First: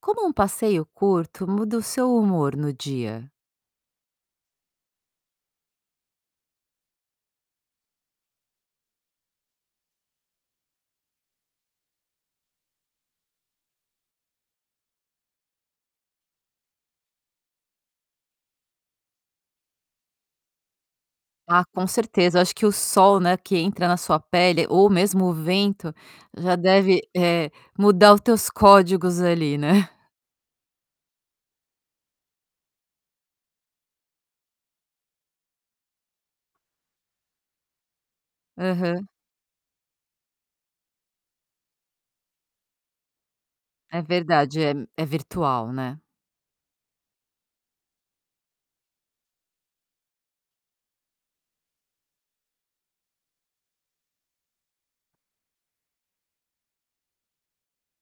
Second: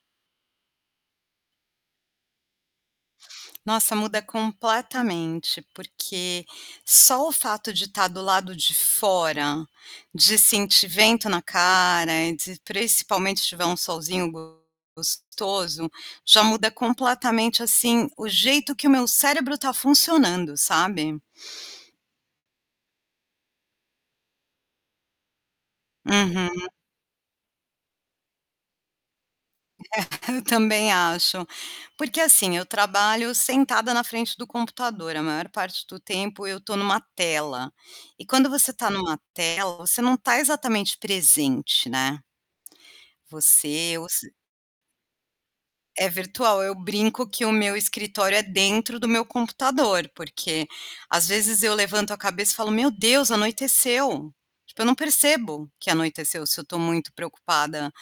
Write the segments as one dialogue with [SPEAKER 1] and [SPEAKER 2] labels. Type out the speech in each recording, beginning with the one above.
[SPEAKER 1] Como uma passeio curto muda o seu humor no dia?
[SPEAKER 2] Nossa, muda completamente, porque só o fato de estar do lado de fora, de sentir vento na cara, de principalmente se tiver um solzinho gostoso, já muda completamente assim o jeito que o meu cérebro está funcionando, sabe.
[SPEAKER 1] Ah, com certeza eu acho que o sol, né, que entra na sua pele ou mesmo o vento, já
[SPEAKER 2] Uhum.
[SPEAKER 1] deve, eh, mudar os teus códigos ali, né.
[SPEAKER 2] Eu também acho. Porque assim, eu trabalho sentada na frente do computador, a maior parte do tempo eu estou em uma tela e quando você está em
[SPEAKER 1] Aham.
[SPEAKER 2] uma tela, você não está exatamente presente, né. Você
[SPEAKER 1] É
[SPEAKER 2] ou se
[SPEAKER 1] verdade, é é virtual, né.
[SPEAKER 2] É virtual, eu brinco que o meu escritório é dentro do meu computador, porque às vezes eu levanto a cabeça e falo: "Meu Deus, anoiteceu". Tipo, eu não percebo que anoiteceu, se eu estou muito preocupada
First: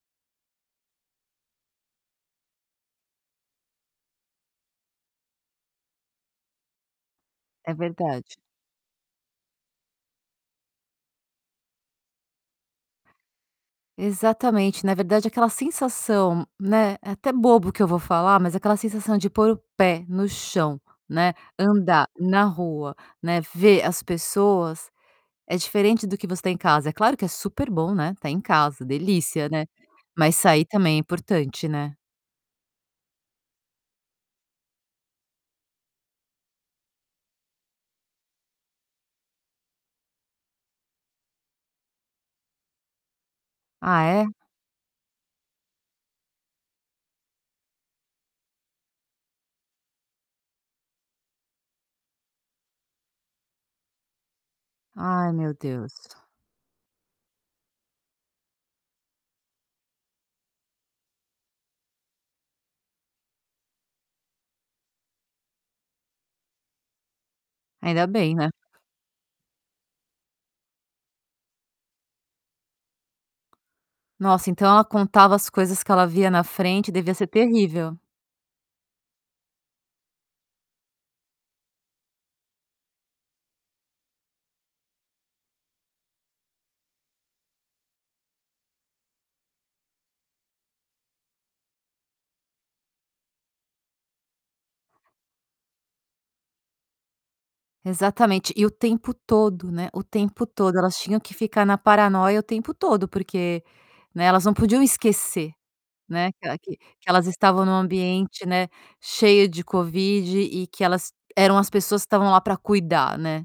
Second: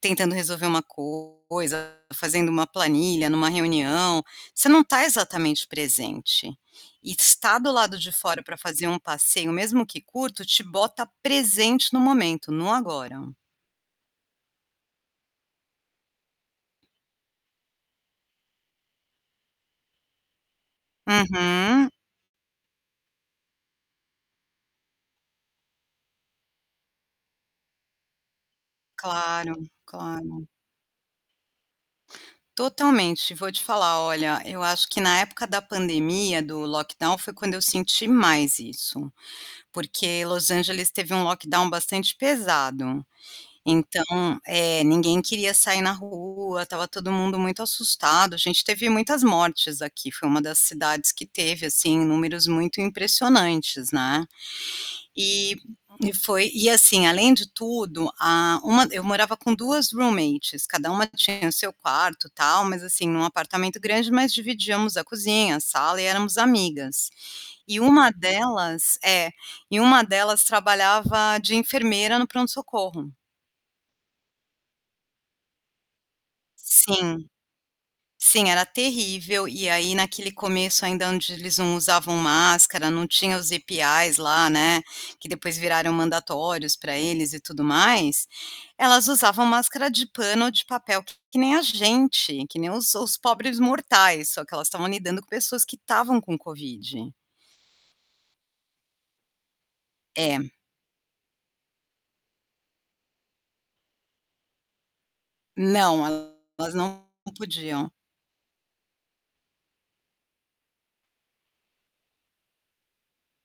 [SPEAKER 2] tentando resolver uma coisa, fazendo uma planilha em uma reunião, você não está exatamente presente. E estar do
[SPEAKER 1] É
[SPEAKER 2] lado de
[SPEAKER 1] verdade.
[SPEAKER 2] fora para fazer um passeio mesmo que curto te bota presente no momento, no agora.
[SPEAKER 1] Exatamente, na verdade aquela sensação, né, é até bobo o que eu vou falar mas aquela sensação de pôr o pé no chão, né,
[SPEAKER 2] Uhum.
[SPEAKER 1] andar na rua, né, ver as pessoas, é diferente do que você tem em casa, é claro que é super bom, né, estar em casa, delícia,
[SPEAKER 2] Claro,
[SPEAKER 1] né. Mas
[SPEAKER 2] claro.
[SPEAKER 1] sair também é importante, né.
[SPEAKER 2] Totalmente, vou te falar olha, eu acho que na época da pandemia do lockdown foi quando eu senti mais isso. Porque Los Angeles teve um lockdown bastante pesado. Então,
[SPEAKER 1] Ah é?
[SPEAKER 2] eh, ninguém queria sair na rua, estava todo mundo muito assustado, a gente teve muitas mortes aqui, foi uma das cidades que teve assim números muito impressionantes, né.
[SPEAKER 1] Ai meu
[SPEAKER 2] E
[SPEAKER 1] Deus.
[SPEAKER 2] e foi e assim, além de tudo, a uma eu morava com 2, roommates cada uma tinha o seu quarto, tal mas assim em um apartamento grande mas dividíamos a cozinha, a sala e éramos amigas. E
[SPEAKER 1] Ainda
[SPEAKER 2] uma
[SPEAKER 1] bem, né.
[SPEAKER 2] delas é, e uma delas trabalhava de enfermeira no pronto-socorro.
[SPEAKER 1] Nossa então ela contava as coisas que ela via na frente, devia ser
[SPEAKER 2] Sim,
[SPEAKER 1] terrível.
[SPEAKER 2] sim era terrível e aí naquele começo ainda onde eles não usavam máscara, não tinha os IPAs lá, né, que depois viraram mandatórios para eles e tudo mais, elas usavam máscara de pano ou de papel que nem a gente, que nem os os pobres mortais, só que elas estavam lidando com pessoas que estavam com covid.
[SPEAKER 1] Exatamente, e o tempo todo, né, o tempo
[SPEAKER 2] É.
[SPEAKER 1] todo, elas tinham que ficar na paranoia o tempo todo porque, né, elas não podiam esquecer,
[SPEAKER 2] Não,
[SPEAKER 1] né, que ela
[SPEAKER 2] elas
[SPEAKER 1] que
[SPEAKER 2] não
[SPEAKER 1] que elas estavam em um
[SPEAKER 2] podiam.
[SPEAKER 1] ambiente, né, cheia de Covid e que elas eram as pessoas que estavam lá para cuidar, né.